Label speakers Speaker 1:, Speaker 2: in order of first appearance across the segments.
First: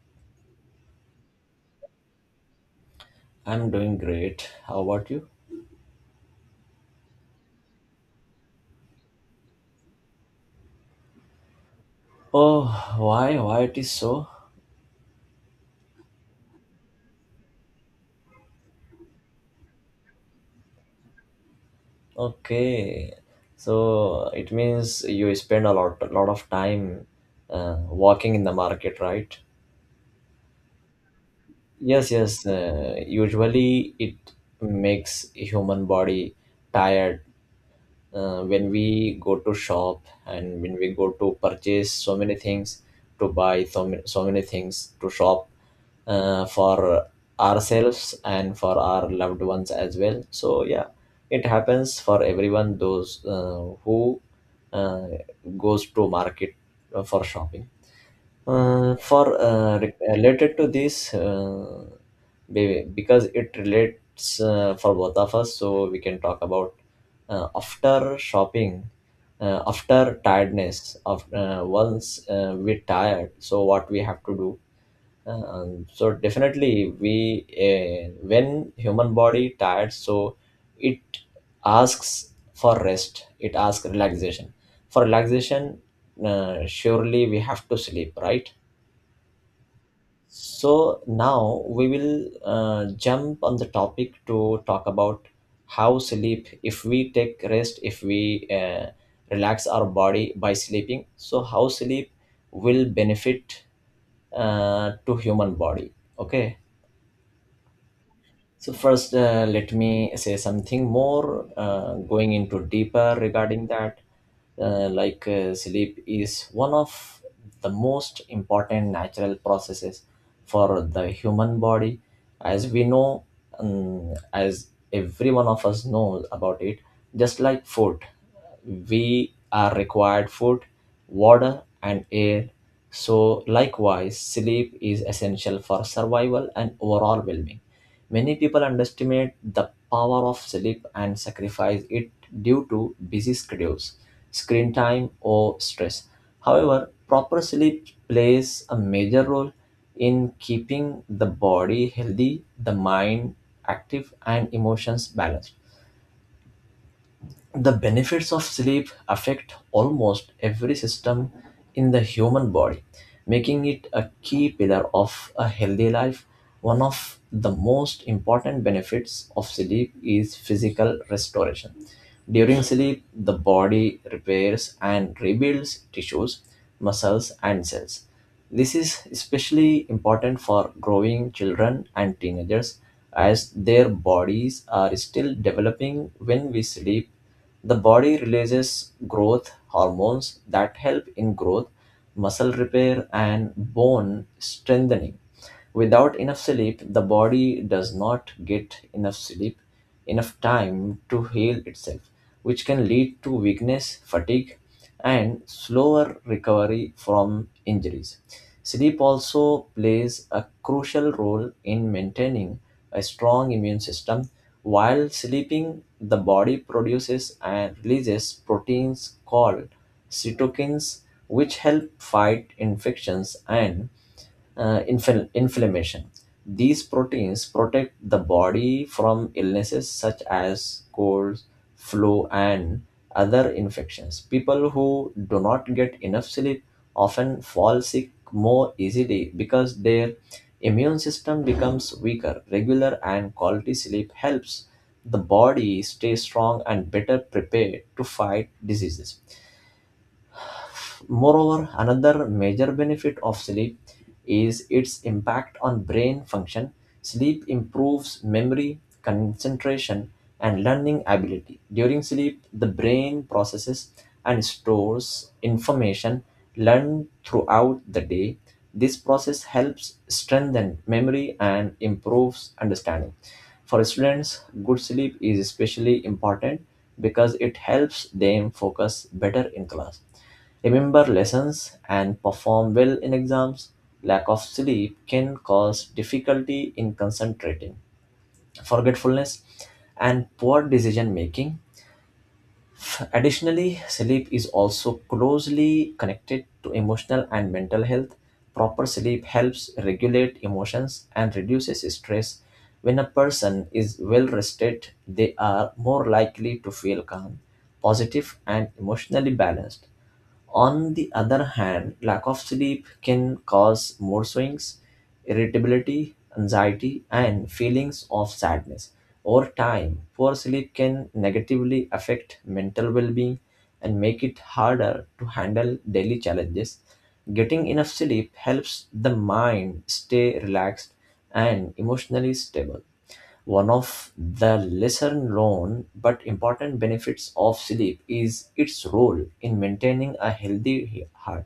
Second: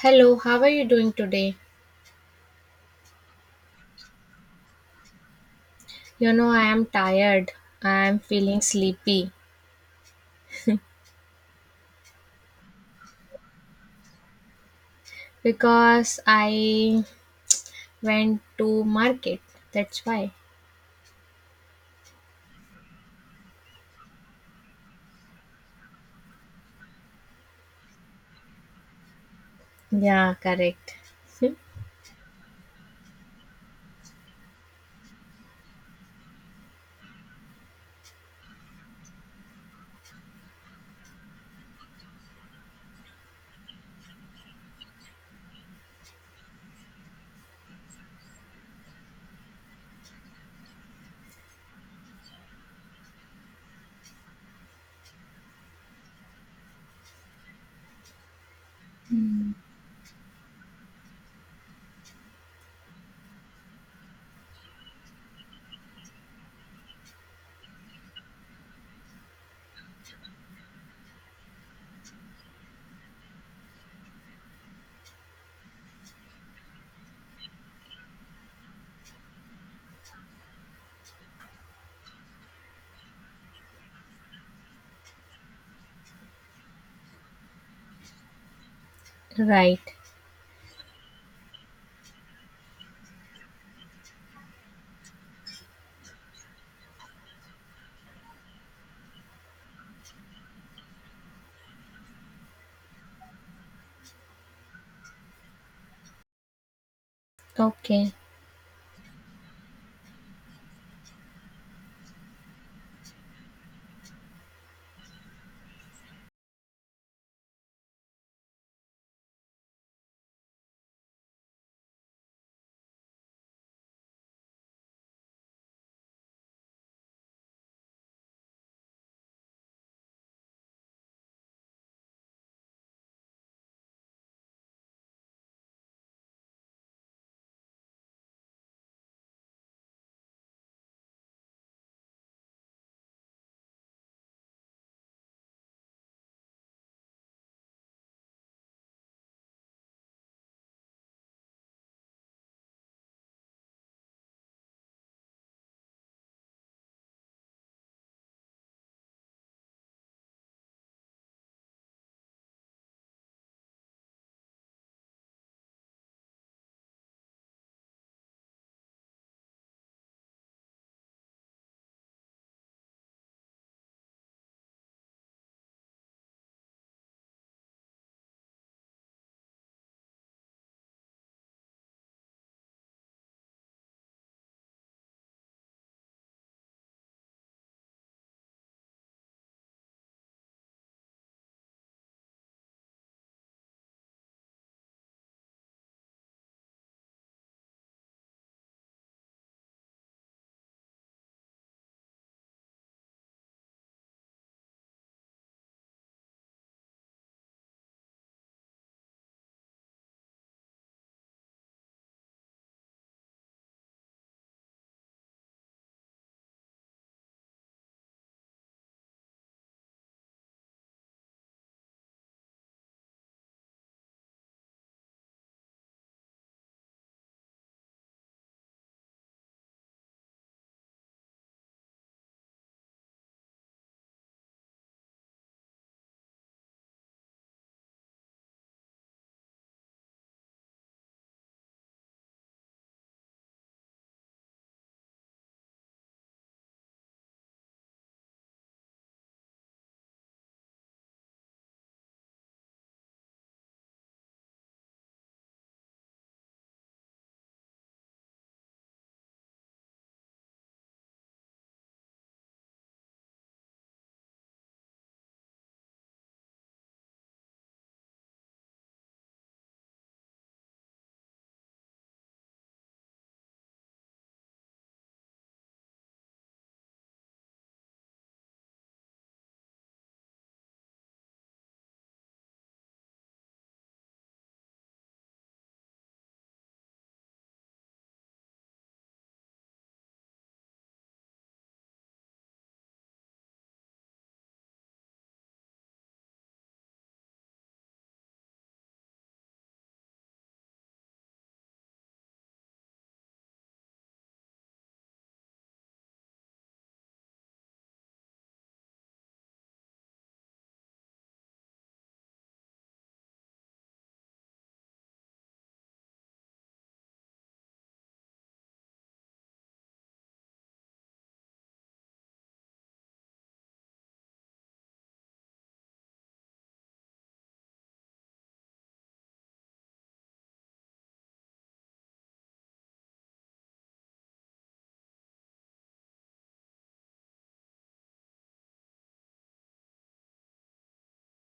Speaker 1: Hello, how are you doing today?
Speaker 2: I'm doing great. How about you?
Speaker 1: You know, I am tired. I am feeling sleepy
Speaker 2: Oh, why? Why it is so?
Speaker 1: because I went to market. That's why.
Speaker 2: Okay, so it means you spend a lot of time walking in the market, right?
Speaker 1: Yeah, correct.
Speaker 2: Yes, yes. Usually it makes human body tired when we go to shop and when we go to purchase so many things to buy so many things to shop for ourselves and for our loved ones as well, so yeah, it happens for everyone, those who uh, goes to market for shopping related to this, because it relates for both of us, so we can talk about after shopping, after tiredness, of once we tired, so what we have to do. So definitely we when human body tired, so it asks for rest, it asks relaxation, for relaxation, surely we have to sleep, right?
Speaker 1: Right.
Speaker 2: So now we will jump on the topic to talk about how sleep, if we take rest, if we relax our body by sleeping, so how sleep will benefit to human body, okay.
Speaker 1: Okay.
Speaker 2: So first, let me say something more going into deeper regarding that. Like sleep is one of the most important natural processes for the human body. As we know, as every one of us knows about it, just like food, we are required food, water, and air. So likewise, sleep is essential for survival and overall well-being. Many people underestimate the power of sleep and sacrifice it due to busy schedules, screen time, or stress. However, proper sleep plays a major role in keeping the body healthy, the mind active, and emotions balanced. The benefits of sleep affect almost every system in the human body, making it a key pillar of a healthy life. One of the most important benefits of sleep is physical restoration. During sleep, the body repairs and rebuilds tissues, muscles, and cells. This is especially important for growing children and teenagers as their bodies are still developing. When we sleep, the body releases growth hormones that help in growth, muscle repair, and bone strengthening. Without enough sleep, the body does not get enough sleep, enough time to heal itself, which can lead to weakness, fatigue, and slower recovery from injuries. Sleep also plays a crucial role in maintaining a strong immune system. While sleeping, the body produces and releases proteins called cytokines, which help fight infections and inflammation. These proteins protect the body from illnesses such as colds, flu, and other infections. People who do not get enough sleep often fall sick more easily because their immune system becomes weaker. Regular and quality sleep helps the body stay strong and better prepared to fight diseases. Moreover, another major benefit of sleep is its impact on brain function. Sleep improves memory, concentration, and learning ability. During sleep, the brain processes and stores information learned throughout the day. This process helps strengthen memory and improves understanding. For students, good sleep is especially important because it helps them focus better in class, remember lessons, and perform well in exams. Lack of sleep can cause difficulty in concentrating, forgetfulness, and poor decision making. Additionally, sleep is also closely connected to emotional and mental health. Proper sleep helps regulate emotions and reduces stress. When a person is well rested, they are more likely to feel calm, positive, and emotionally balanced. On the other hand, lack of sleep can cause mood swings, irritability, anxiety, and feelings of sadness. Over time, poor sleep can negatively affect mental well being and make it harder to handle daily challenges. Getting enough sleep helps the mind stay relaxed and emotionally stable. One of the lesser known but important benefits of sleep is its role in maintaining a healthy heart.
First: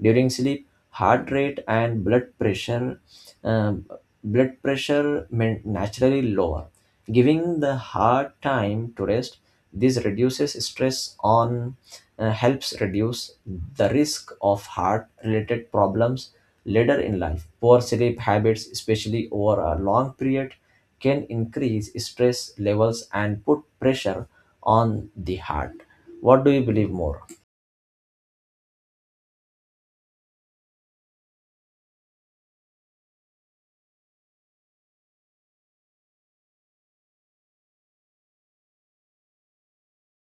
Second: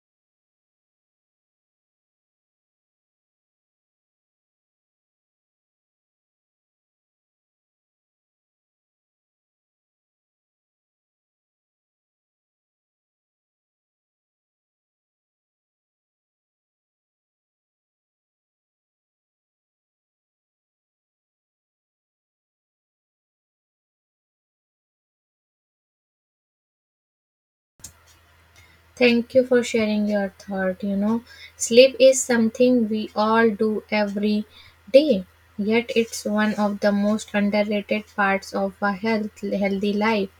Speaker 2: During sleep, heart rate and blood pressure, um, blood pressure may naturally lower, giving the heart time to rest. This reduces stress on, helps reduce the risk of heart related problems later in life. Poor sleep habits, especially over a long period, can increase stress levels and put pressure on the heart. What do you believe more?
Speaker 1: Thank you for sharing your thought. You know, sleep is something we all do every day, yet it's one of the most underrated parts of a healthy life.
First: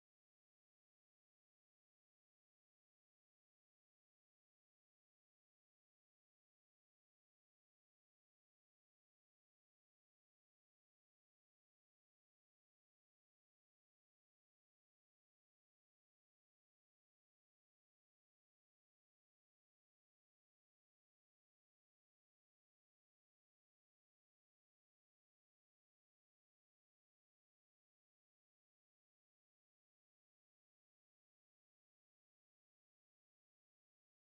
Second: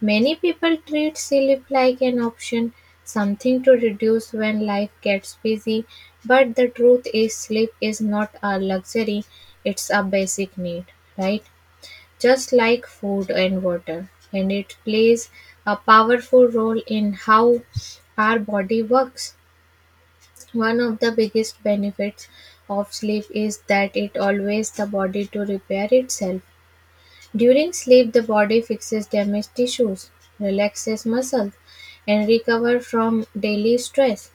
Speaker 1: Many people treat sleep like an option, something to reduce when life gets busy, but the truth is, sleep is not a luxury, it's a basic need, right? Just like food and water, and it plays a powerful role in how our body works. One of the biggest benefits of sleep is that it allows the body to repair itself. During sleep, the body fixes damaged tissues, relaxes muscles, and recovers from daily stress.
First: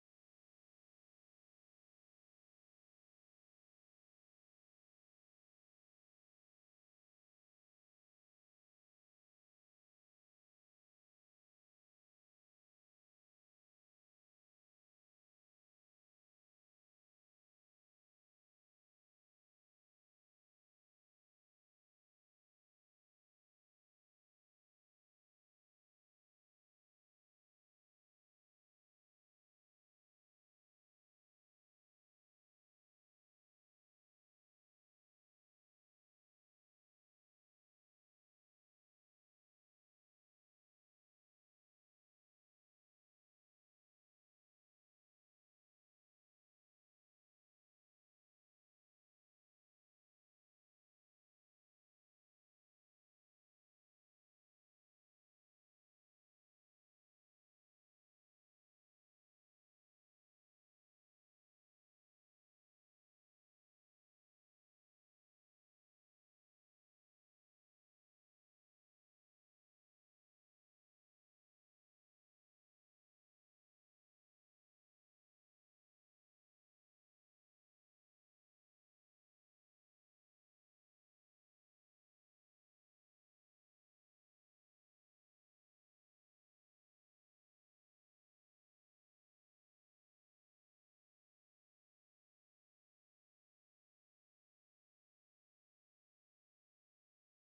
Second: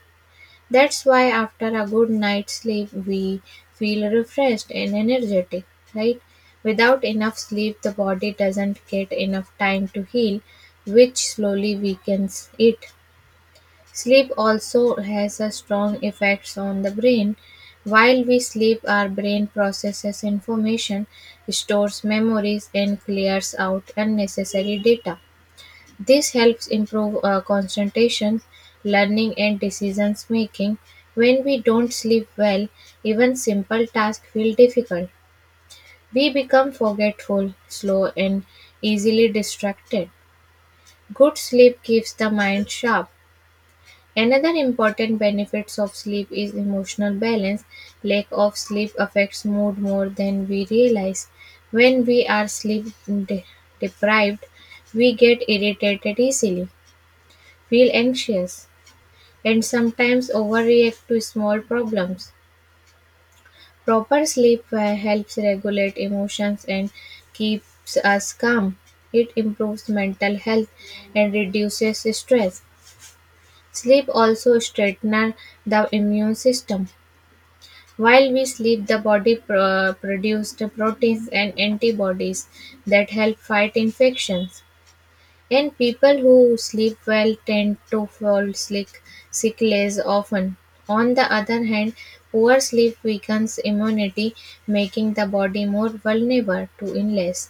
Speaker 1: That's why after a good night's sleep we feel refreshed and energetic, right? Without enough sleep, the body doesn't get enough time to heal, which slowly weakens it. Sleep also has a strong effects on the brain. While we sleep, our brain processes information, stores memories, and clears out unnecessary data. This helps improve concentration, learning, and decision making. When we don't sleep well, even simple tasks feel difficult. We become forgetful, slow, and easily distracted. Good sleep keeps the mind sharp. Another important benefits of sleep is emotional balance. Lack of sleep affects mood more than we realize. When we are deprived, we get irritated easily, feel anxious, and sometimes overreact to small problems. Proper sleep helps regulate emotions and keeps us calm. It improves mental health and reduces stress. Sleep also strengthens the immune system. While we sleep, the body produces proteins and antibodies that help fight infections. And people who sleep well tend to fall sick less often. On the other hand, poor sleep weakens immunity, making the body more vulnerable to illness.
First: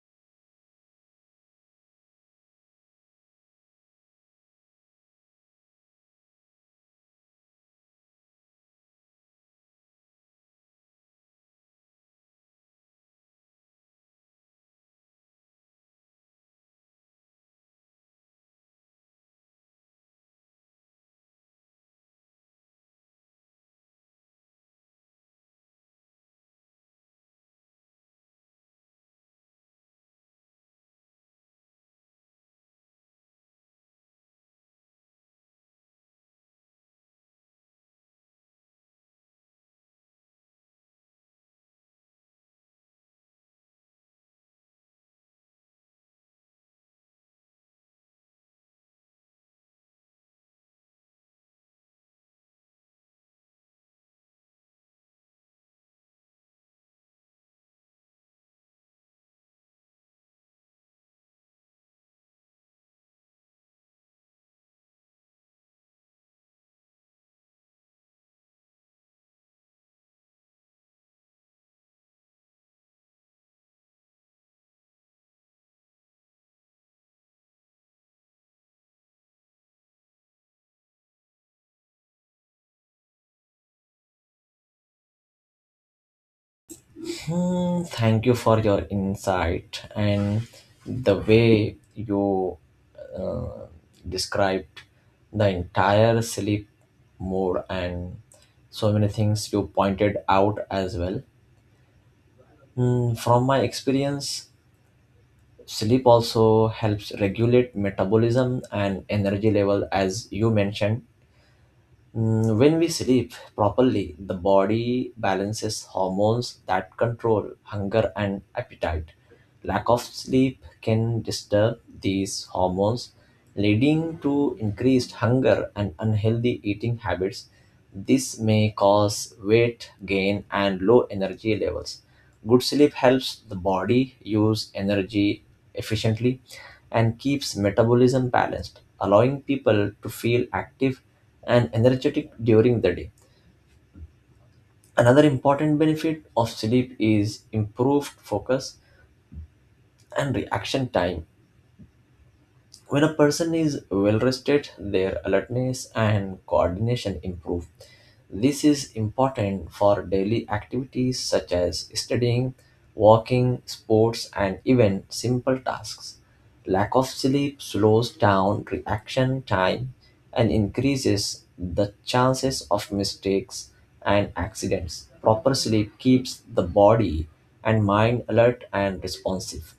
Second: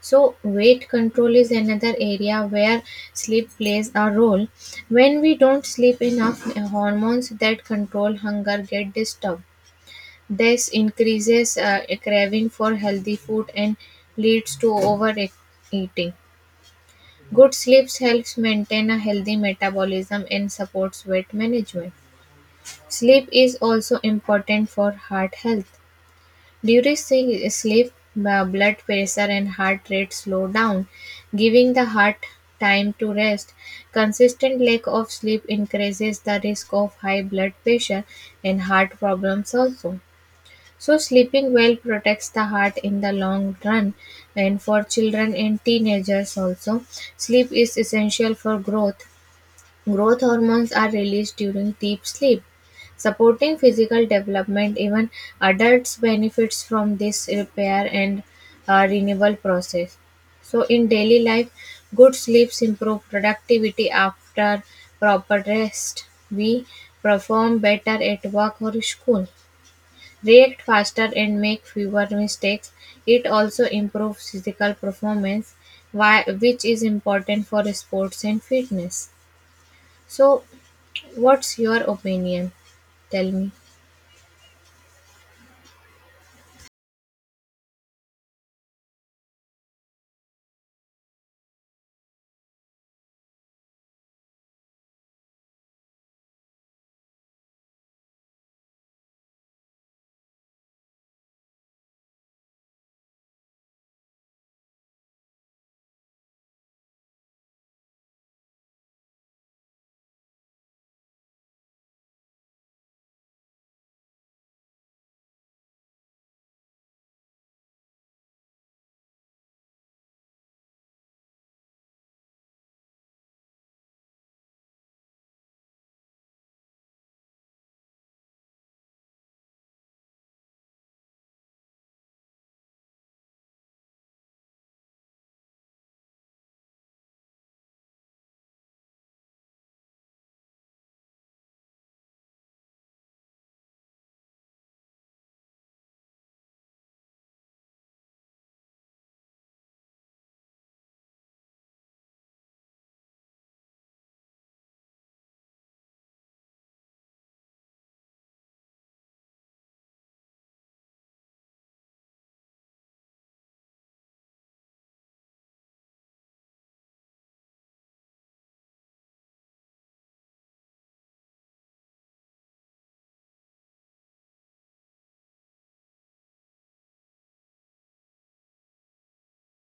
Speaker 1: So, weight control is another area where sleep plays a role. When we don't sleep enough, hormones that control hunger get disturbed. This increases a craving for healthy food and leads to overeating. Good sleep helps maintain a healthy metabolism and supports weight management. Sleep is also important for heart health. During sleep, blood pressure and heart rate slow down, giving the heart time to rest. Consistent lack of sleep increases the risk of high blood pressure and heart problems also. So sleeping well protects the heart in the long run. And for children and teenagers also, sleep is essential for growth. Growth hormones are released during deep sleep, supporting physical development. Even adults benefits from this repair and renewal process. So in daily life, good sleeps improve productivity after proper rest. We perform better at work or school, react faster and make fewer mistakes. It also improves physical performance, which is important for sports and fitness. So, what's your opinion? Tell me.
Speaker 2: Hmm, thank you for your insight and the way you uh, described the entire sleep mode and so many things you pointed out as well. Hmm, from my experience, sleep also helps regulate metabolism and energy level, as you mentioned. Mm, when we sleep properly, the body balances hormones that control hunger and appetite. Lack of sleep can disturb these hormones, leading to increased hunger and unhealthy eating habits. This may cause weight gain and low energy levels. Good sleep helps the body use energy efficiently and keeps metabolism balanced, allowing people to feel active and energetic during the day. Another important benefit of sleep is improved focus and reaction time. When a person is well rested, their alertness and coordination improve. This is important for daily activities such as studying, walking, sports, and even simple tasks. Lack of sleep slows down reaction time and increases the chances of mistakes and accidents. Proper sleep keeps the body and mind alert and responsive.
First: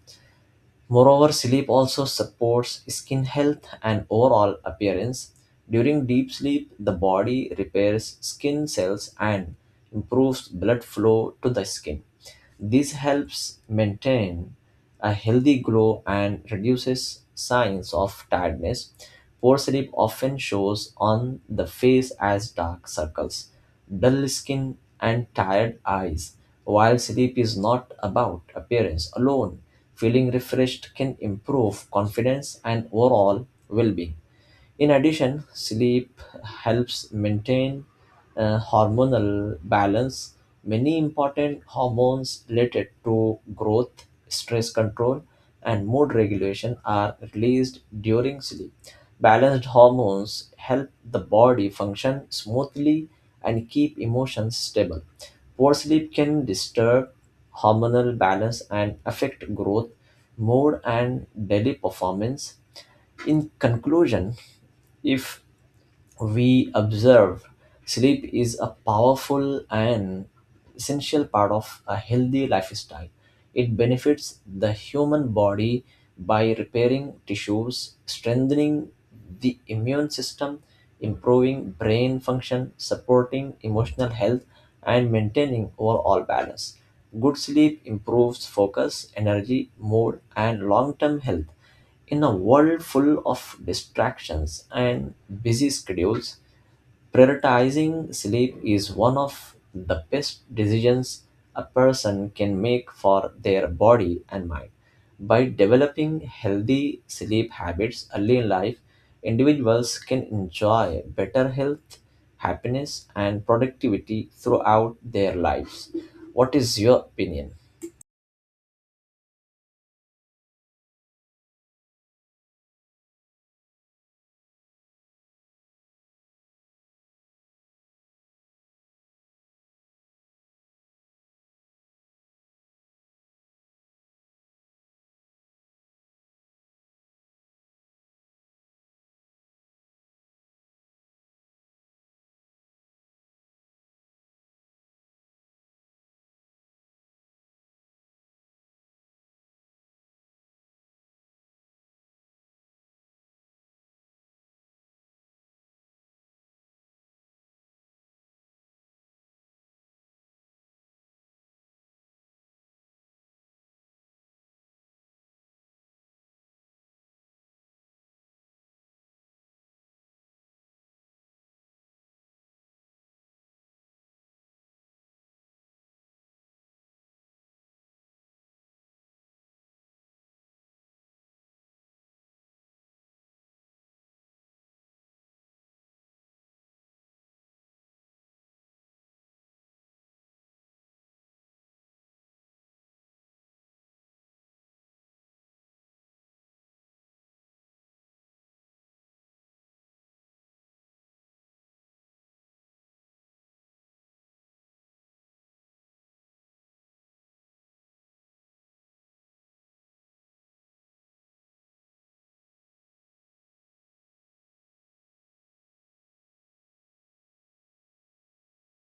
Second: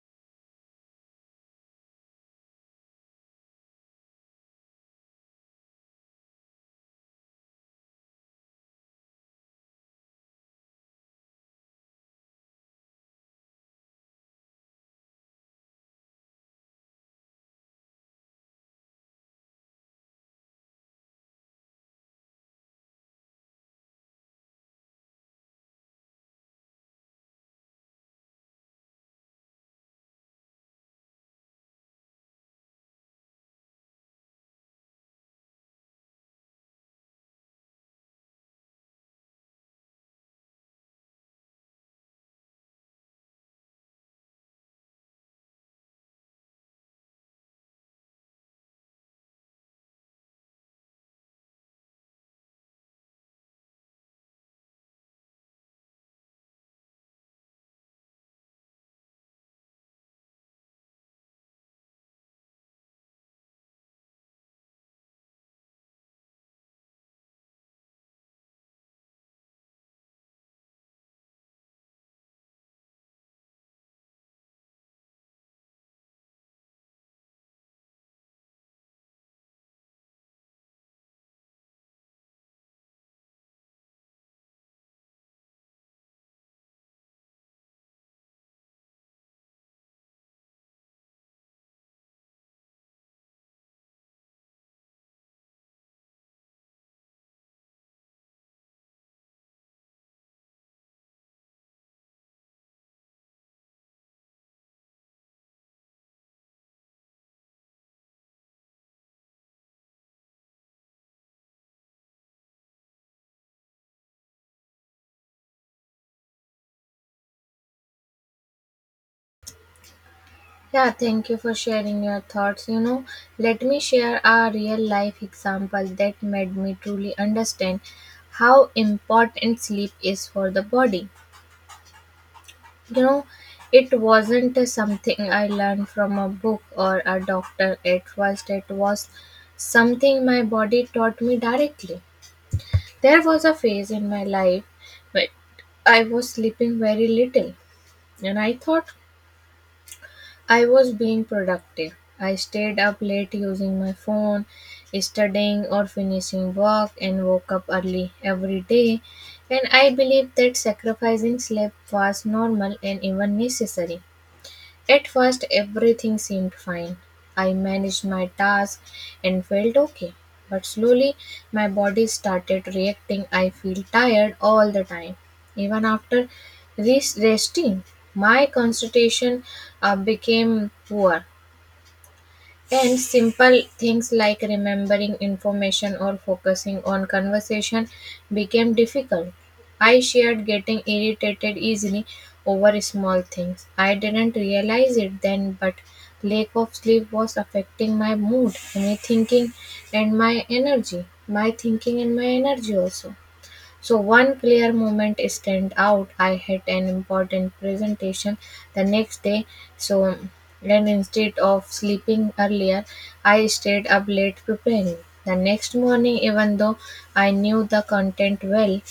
Speaker 2: Moreover, sleep also supports skin health and overall appearance. During deep sleep, the body repairs skin cells and improves blood flow to the skin. This helps maintain a healthy glow and reduces signs of tiredness. Poor sleep often shows on the face as dark circles, dull skin, and tired eyes. While sleep is not about appearance alone, feeling refreshed can improve confidence and overall well being. In addition, sleep helps maintain hormonal balance. Many important hormones related to growth, stress control, and mood regulation are released during sleep. Balanced hormones help the body function smoothly and keep emotions stable. Poor sleep can disturb hormonal balance and affect growth, mood, and daily performance. In conclusion, if we observe, sleep is a powerful and essential part of a healthy lifestyle. It benefits the human body by repairing tissues, strengthening the immune system, improving brain function, supporting emotional health, and maintaining overall balance. Good sleep improves focus, energy, mood, and long term health. In a world full of distractions and busy schedules, prioritizing sleep is one of the best decisions a person can make for their body and mind. By developing healthy sleep habits early in life, individuals can enjoy better health, happiness, and productivity throughout their lives. What is your opinion?
Speaker 1: Yeah, thank you for sharing your thoughts. You know, let me share a real life example that made me truly understand how important sleep is for the body. You know, it wasn't something I learned from a book or a doctor at first, it was something my body taught me directly. There was a phase in my life when I was sleeping very little and I thought I was being productive. I stayed up late using my phone, studying or finishing work, and woke up early every day. And I believed that sacrificing sleep was normal and even necessary. At first, everything seemed fine. I managed my task and felt okay. But slowly, my body started reacting. I feel tired all the time. Even after this resting, my concentration became poor. And simple things like remembering information or focusing on conversation became difficult. I shared getting irritated easily over small things. I didn't realize it then, but lack of sleep was affecting my mood, my thinking, and my energy. My thinking and my energy also. So one clear moment stand out. I had an important presentation the next day, so and instead of sleeping earlier, I stayed up late preparing. The next morning, even though I knew the content well,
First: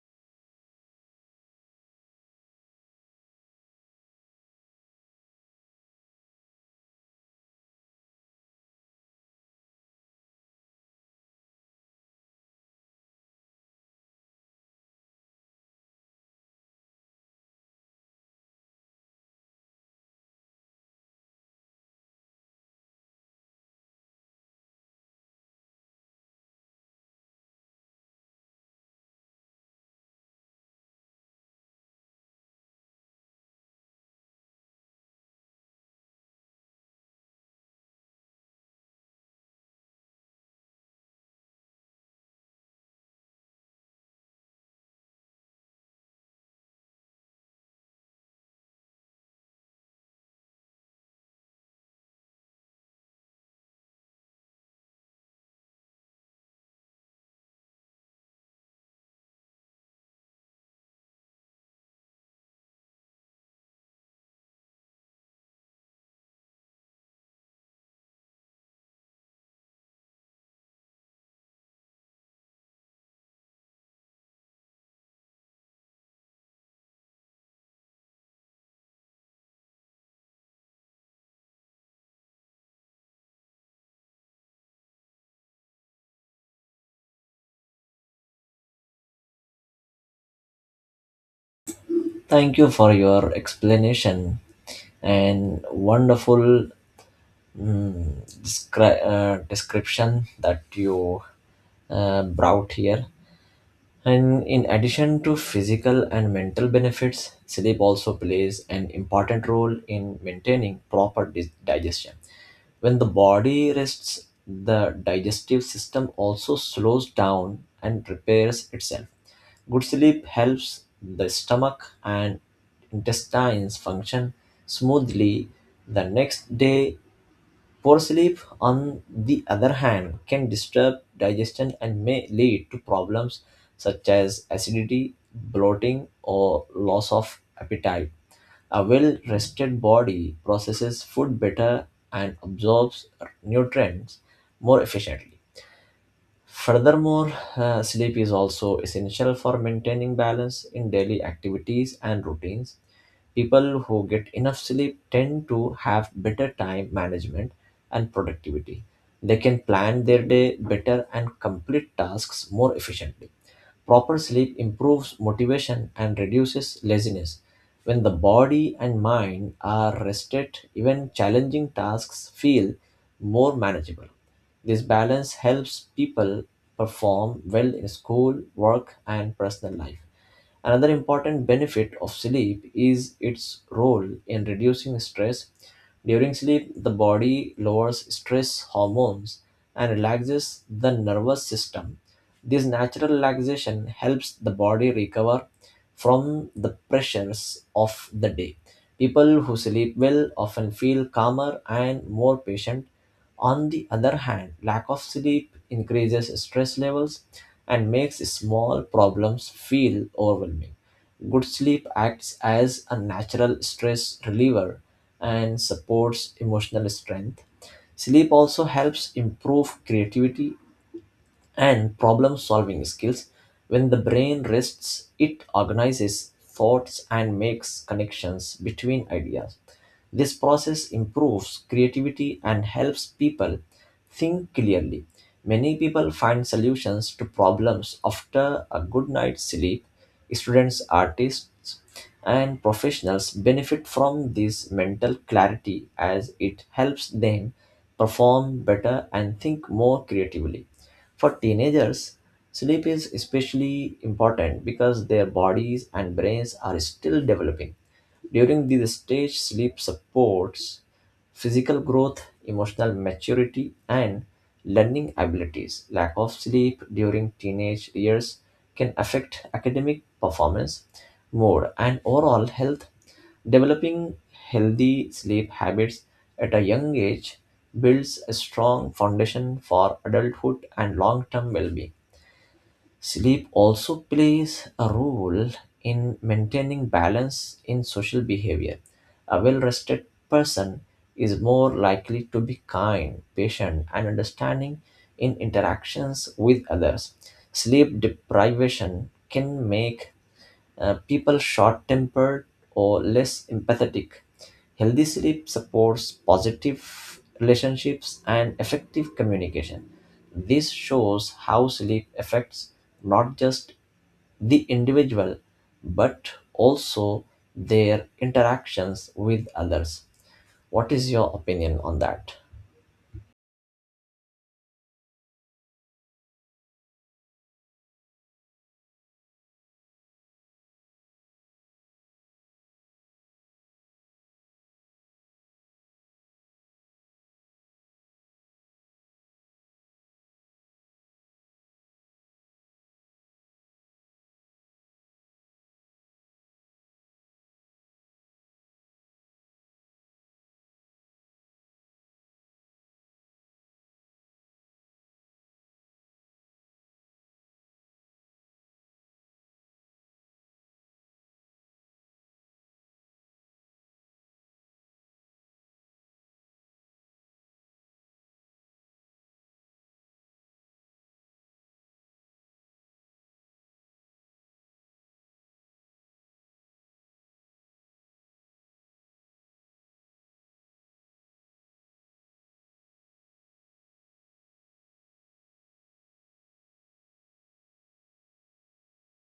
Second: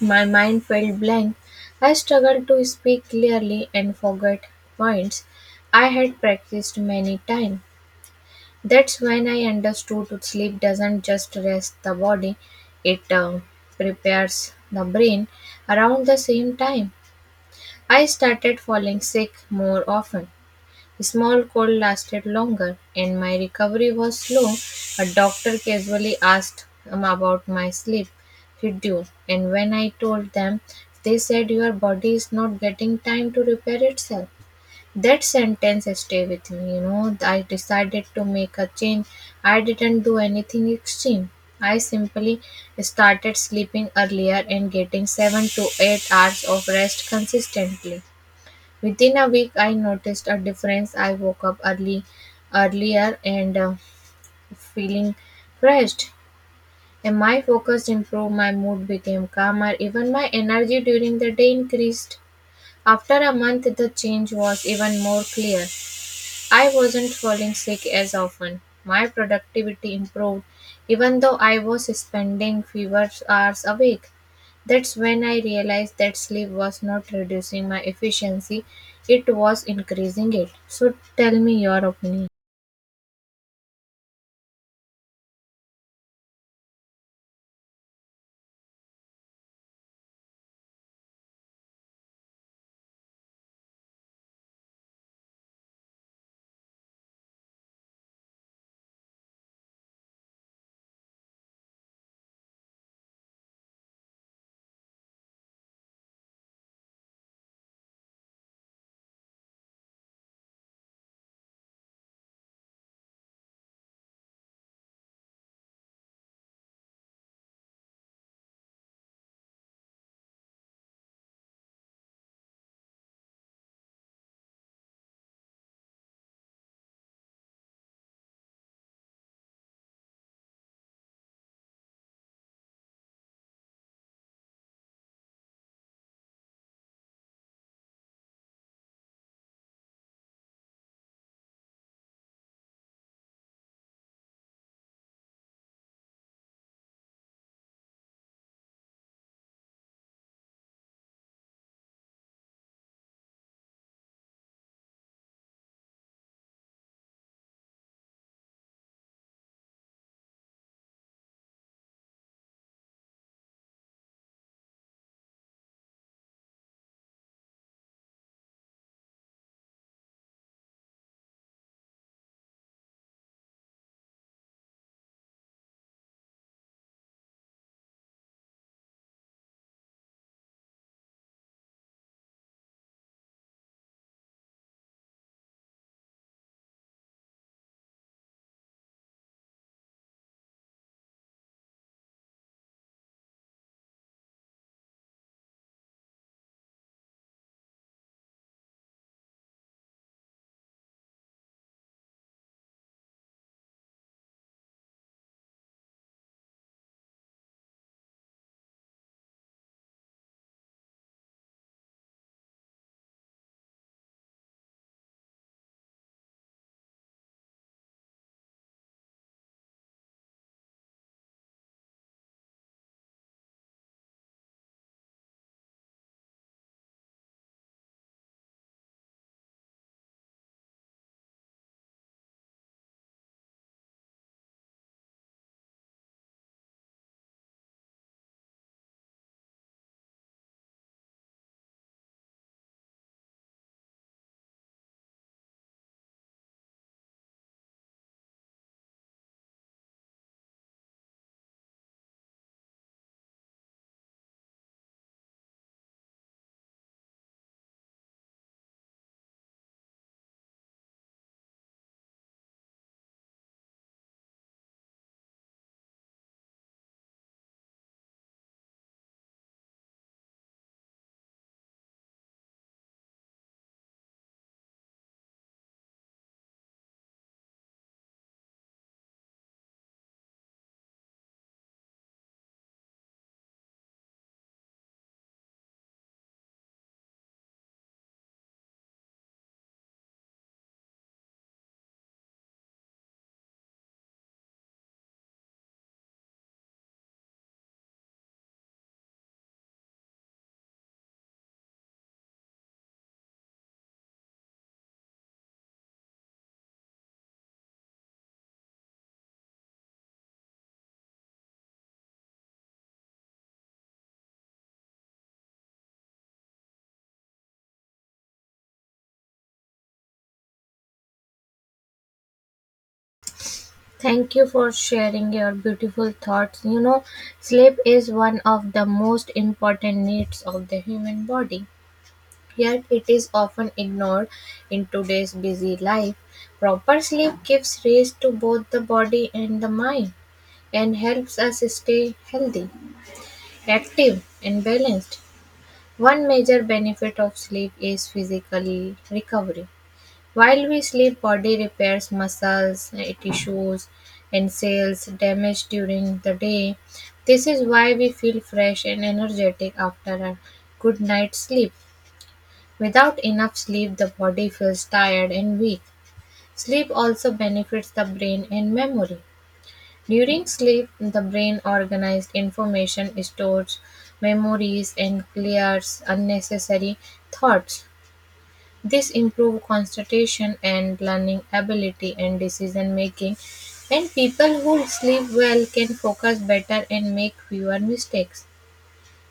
Speaker 1: my mind felt blank. I struggled to speak clearly and forgot points I had practiced many times. That's when I understood sleep doesn't just rest the body, it prepares the brain. Around the same time, I started falling sick more often. Small cold lasted longer and my recovery was slow. A doctor casually asked about my sleep schedule, and when I told them, they said your body is not getting time to repair itself. That sentence stay with me, you know. I decided to make a change. I didn't do anything extreme. I simply started sleeping earlier and getting 7 to 8 hours of rest consistently. Within a week I noticed a difference. I woke up early earlier and feeling refreshed and my focus improved, my mood became calmer, even my energy during the day increased. After a month, the change was even more clear. I wasn't falling sick as often. My productivity improved, even though I was spending fewer hours awake. That's when I realized that sleep was not reducing my efficiency, it was increasing it. So tell me your opinion.
Speaker 2: Thank you for your explanation and wonderful mm, description that you brought here. And in addition to physical and mental benefits, sleep also plays an important role in maintaining proper digestion. When the body rests, the digestive system also slows down and repairs itself. Good sleep helps the stomach and intestines function smoothly the next day. Poor sleep, on the other hand, can disturb digestion and may lead to problems such as acidity, bloating, or loss of appetite. A well rested body processes food better and absorbs nutrients more efficiently. Furthermore, sleep is also essential for maintaining balance in daily activities and routines. People who get enough sleep tend to have better time management and productivity. They can plan their day better and complete tasks more efficiently. Proper sleep improves motivation and reduces laziness. When the body and mind are rested, even challenging tasks feel more manageable. This balance helps people perform well in school, work, and personal life. Another important benefit of sleep is its role in reducing stress. During sleep, the body lowers stress hormones and relaxes the nervous system. This natural relaxation helps the body recover from the pressures of the day. People who sleep well often feel calmer and more patient. On the other hand, lack of sleep increases stress levels and makes small problems feel overwhelming. Good sleep acts as a natural stress reliever and supports emotional strength. Sleep also helps improve creativity and problem solving skills. When the brain rests, it organizes thoughts and makes connections between ideas. This process improves creativity and helps people think clearly. Many people find solutions to problems after a good night's sleep. Students, artists, and professionals benefit from this mental clarity as it helps them perform better and think more creatively. For teenagers, sleep is especially important because their bodies and brains are still developing. During this stage, sleep supports physical growth, emotional maturity, and learning abilities. Lack of sleep during teenage years can affect academic performance, mood, and overall health. Developing healthy sleep habits at a young age builds a strong foundation for adulthood and long term well being. Sleep also plays a role in maintaining balance in social behavior. A well rested person is more likely to be kind, patient, and understanding in interactions with others. Sleep deprivation can make people short tempered or less empathetic. Healthy sleep supports positive relationships and effective communication. This shows how sleep affects not just the individual but also their interactions with others. What is your opinion on that?
Speaker 1: Thank you for sharing your beautiful thoughts. You know, sleep is one of the most important needs of the human body. Yet it is often ignored in today's busy life. Proper sleep gives rest to both the body and the mind and helps us stay healthy, active, and balanced. One major benefit of sleep is physical recovery. While we sleep, body repairs tissues, and cells damaged during the day. This is why we feel fresh and energetic after a good night's sleep. Without enough sleep, the body feels tired and weak. Sleep also benefits the brain and memory. During sleep, the brain organizes information, stores memories, and clears unnecessary thoughts. This improves concentration and learning ability and decision making. And people who sleep well can focus better and make fewer mistakes.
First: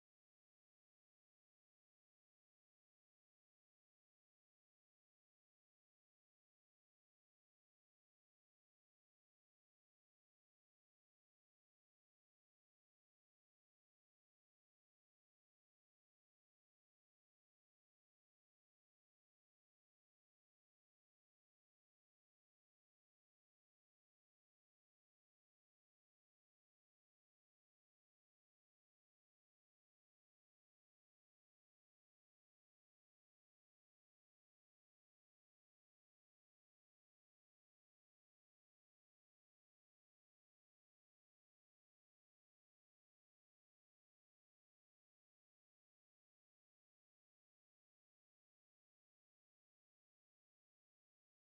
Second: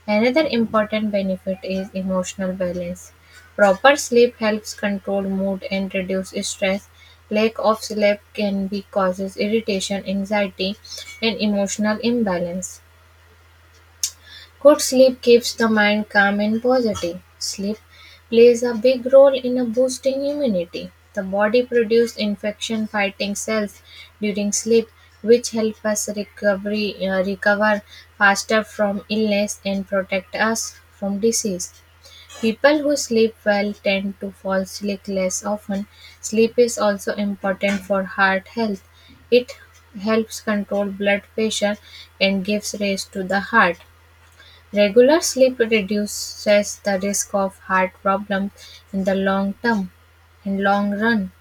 Speaker 1: Another important benefit is emotional balance. Proper sleep helps control mood and reduce stress. Lack of sleep can be causes irritation, anxiety, and emotional imbalance. Good sleep keeps the mind calm and positive. Sleep plays a big role in a boosting immunity. The body produces infection fighting cells during sleep, which help us recover faster from illness and protect us from disease. People who sleep well tend to fall sick less often. Sleep is also important for heart health. It helps control blood pressure and gives rest to the heart. Regular sleep reduces the risk of heart problems in the long term. In long run.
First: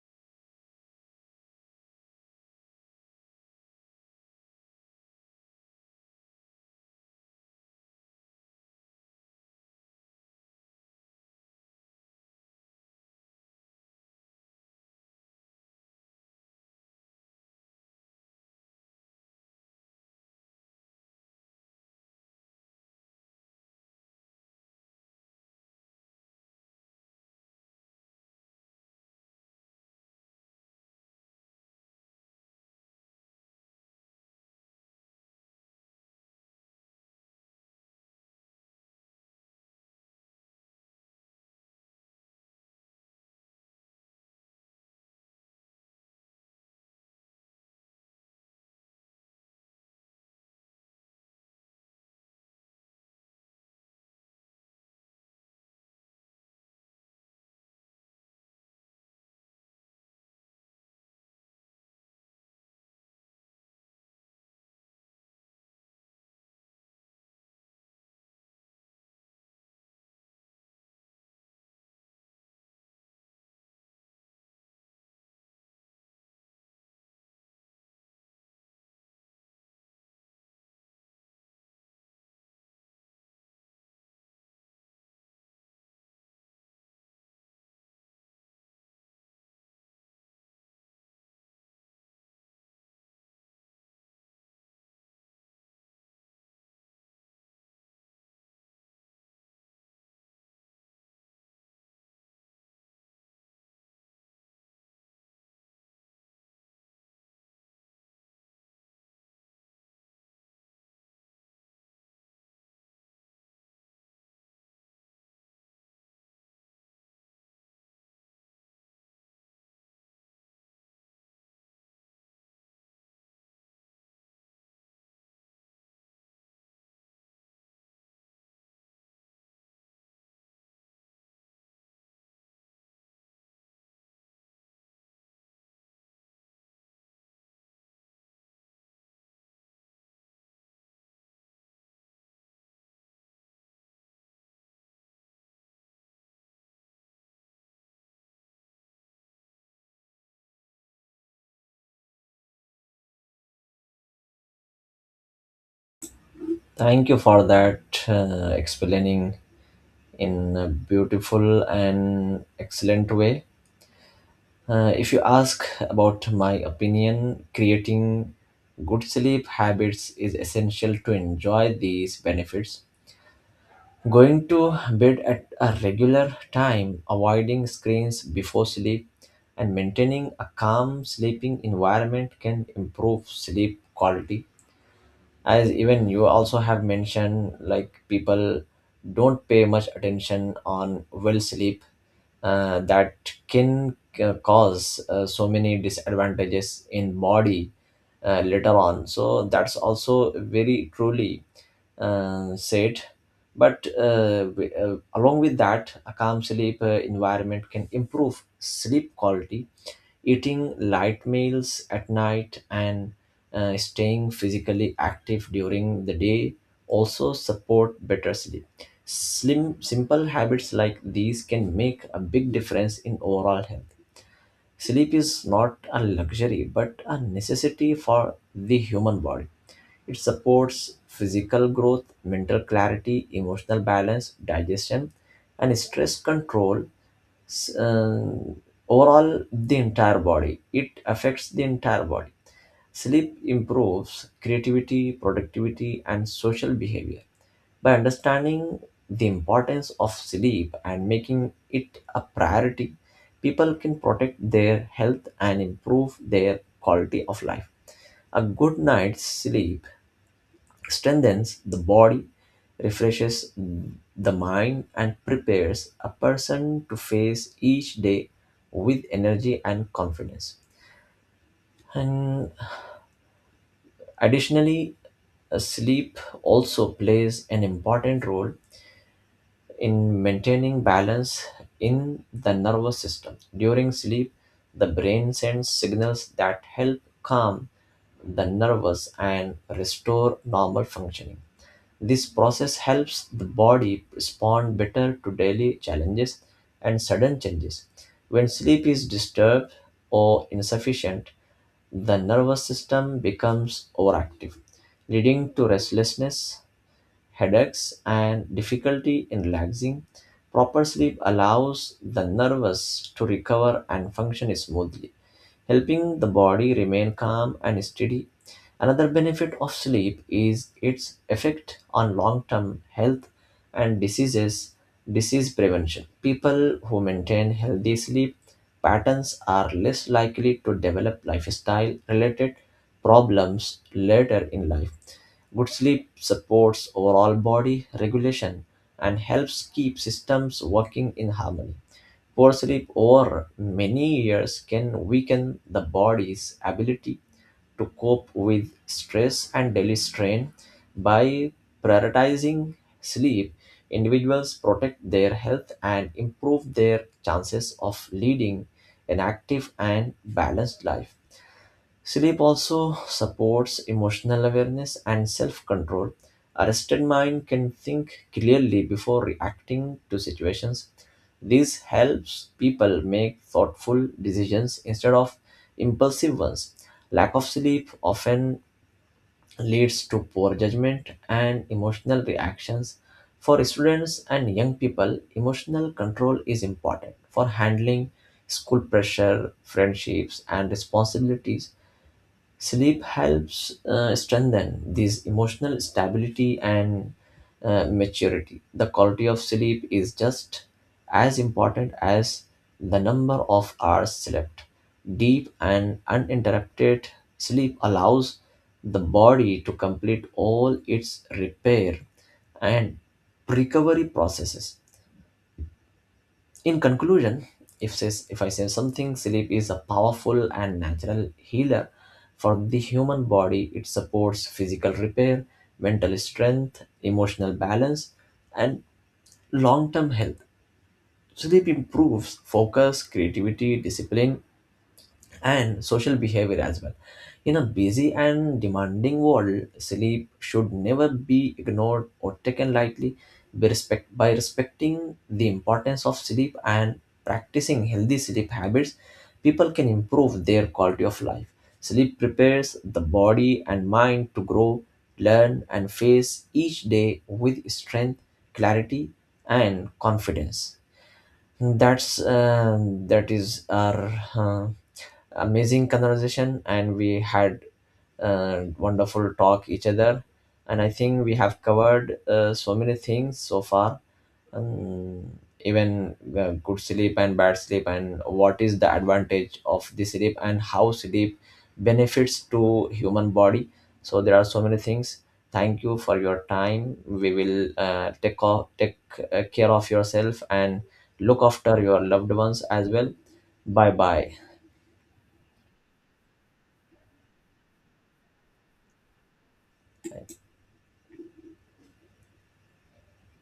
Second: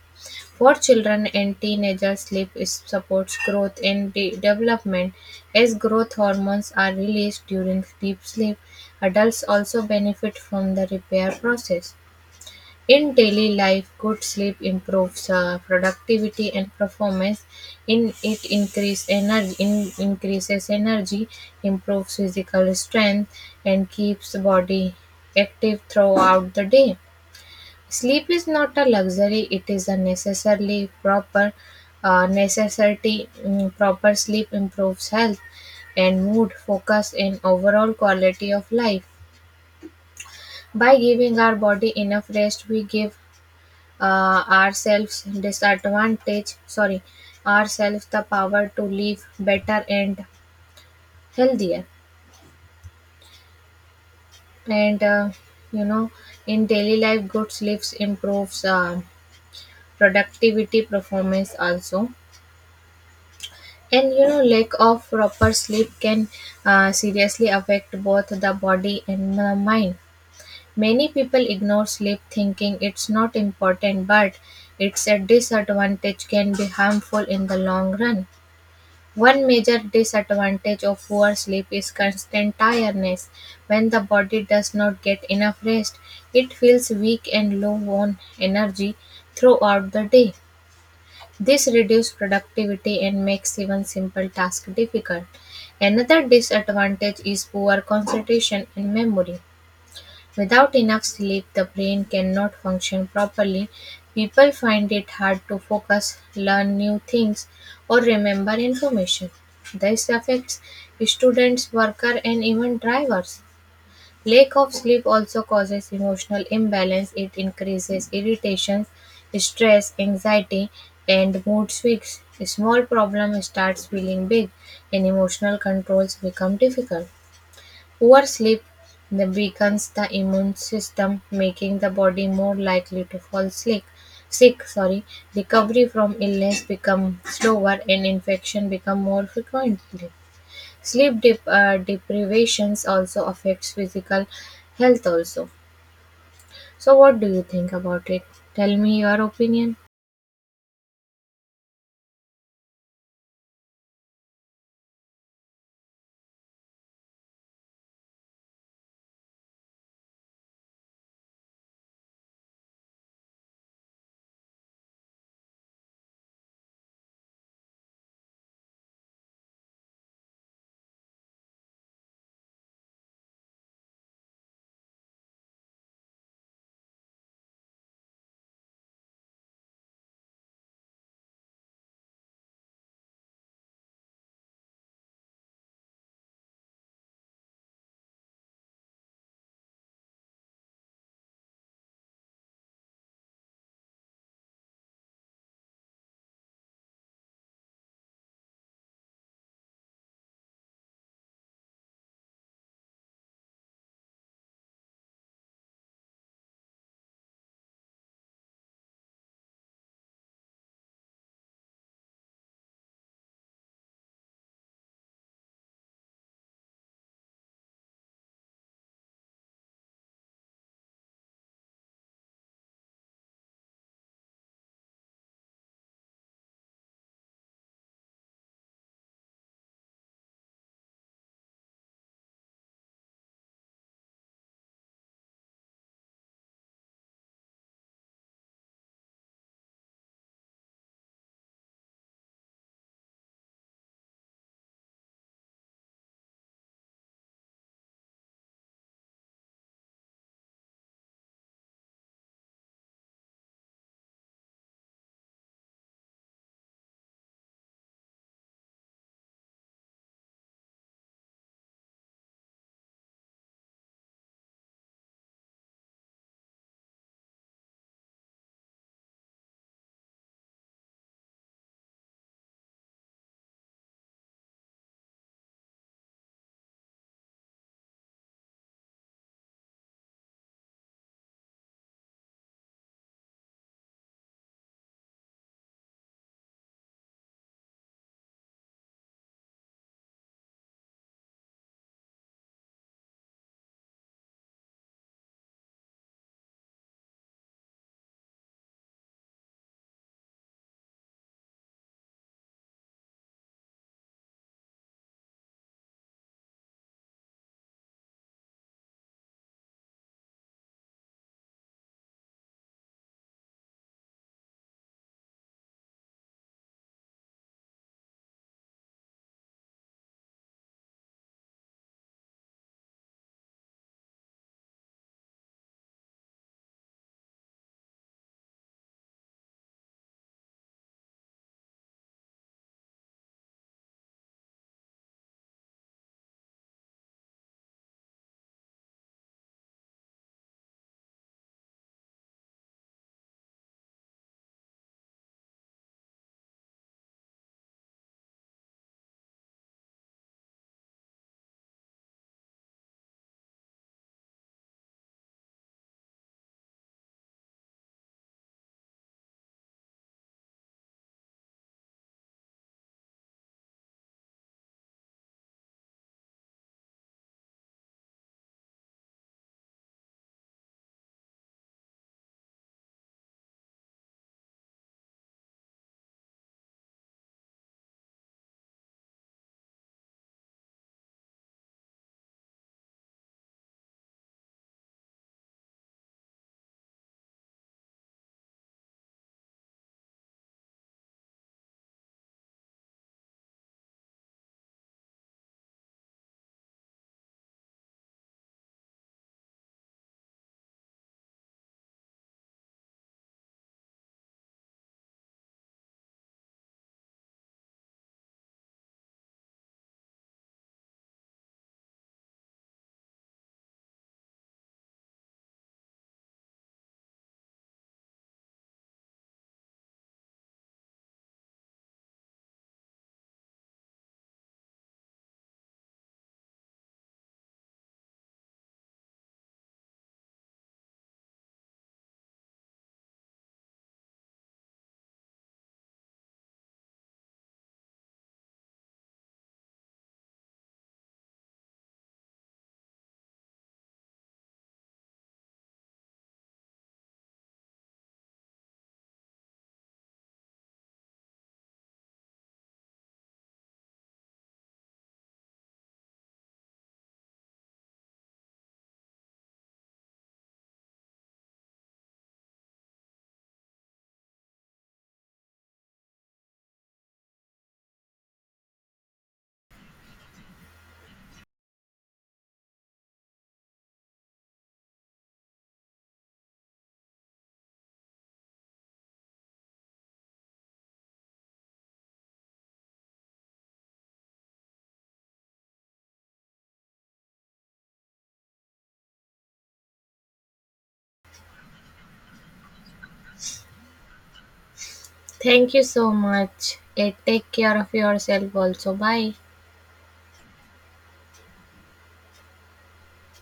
Speaker 1: For children and teenagers, sleep is supports growth and development. As growth hormones are released during deep sleep, adults also benefit from the repair process. In daily life, good sleep improves productivity and performance. In it increase energy, in increases energy, improves physical strength, and keeps body active throughout the day. Sleep is not a luxury; it is a necessarily proper necessity. Proper sleep improves health and mood, focus, and overall quality of life. By giving our body enough rest, we give ourselves disadvantage sorry ourselves the power to live better and healthier. And you know, in daily life good sleeps improves productivity performance also. And you know, lack of proper sleep can seriously affect both the body and the mind. Many people ignore sleep thinking it's not important, but its a disadvantage can be harmful in the long run. One major disadvantage of poor sleep is constant tiredness. When the body does not get enough rest, it feels weak and low on energy throughout the day. This reduces productivity and makes even simple tasks difficult. Another disadvantage is poor concentration and memory. Without enough sleep, the brain cannot function properly. People find it hard to focus, learn new things, or remember information. This affects students, workers, and even drivers. Lack of sleep also causes emotional imbalance. It increases irritation, stress, anxiety, and mood swings. A small problem starts feeling big, and emotional controls become difficult. Poor sleep weakens the immune system, making the body more likely to fall sick. Sick, sorry. Recovery from illness become slower and infection become more frequently. Sleep deprivations also affects physical health also. So what do you think about it? Tell me your opinion.
Speaker 2: Thank you for that explaining in a beautiful and excellent way. If you ask about my opinion, creating good sleep habits is essential to enjoy these benefits. Going to bed at a regular time, avoiding screens before sleep, and maintaining a calm sleeping environment can improve sleep quality, as even you also have mentioned, like people don't pay much attention on well sleep, that can cause so many disadvantages in body later on. So that's also very truly said. But along with that, a calm sleep environment can improve sleep quality. Eating light meals at night and staying physically active during the day also support better sleep. Slim Simple habits like these can make a big difference in overall health. Sleep is not a luxury but a necessity for the human body. It supports physical growth, mental clarity, emotional balance, digestion, and stress control. s- um, Overall, the entire body it affects the entire body. Sleep improves creativity, productivity, and social behavior. By understanding the importance of sleep and making it a priority, people can protect their health and improve their quality of life. A good night's sleep strengthens the body, refreshes the mind, and prepares a person to face each day with energy and confidence. And additionally, sleep also plays an important role in maintaining balance in the nervous system. During sleep, the brain sends signals that help calm the nervous and restore normal functioning. This process helps the body respond better to daily challenges and sudden changes. When sleep is disturbed or insufficient, the nervous system becomes overactive, leading to restlessness, headaches, and difficulty in relaxing. Proper sleep allows the nervous to recover and function smoothly, helping the body remain calm and steady. Another benefit of sleep is its effect on long term health and disease prevention. People who maintain healthy sleep patterns are less likely to develop lifestyle related problems later in life. Good sleep supports overall body regulation and helps keep systems working in harmony. Poor sleep over many years can weaken the body's ability to cope with stress and daily strain. By prioritizing sleep, individuals protect their health and improve their chances of leading an active and balanced life. Sleep also supports emotional awareness and self control. A rested mind can think clearly before reacting to situations. This helps people make thoughtful decisions instead of impulsive ones. Lack of sleep often leads to poor judgment and emotional reactions. For students and young people, emotional control is important for handling school pressure, friendships, and responsibilities. Sleep helps strengthen this emotional stability and maturity. The quality of sleep is just as important as the number of hours slept. Deep and uninterrupted sleep allows the body to complete all its repair and recovery processes. In conclusion, if I say something, sleep is a powerful and natural healer for the human body. It supports physical repair, mental strength, emotional balance, and long term health. Sleep improves focus, creativity, discipline, and social behavior as well. In a busy and demanding world, sleep should never be ignored or taken lightly. By respecting the importance of sleep and practicing healthy sleep habits, people can improve their quality of life. Sleep prepares the body and mind to grow, learn, and face each day with strength, clarity, and confidence. That's uh, that is our amazing conversation, and we had wonderful talk each other, and I think we have covered so many things so far, um, even good sleep and bad sleep, and what is the advantage of the sleep and how sleep benefits to human body. So there are so many things. Thank you for your time. We will take care of yourself and look after your loved ones as well. Bye bye.
Speaker 1: Thank you so much. Take care of yourself also. Bye.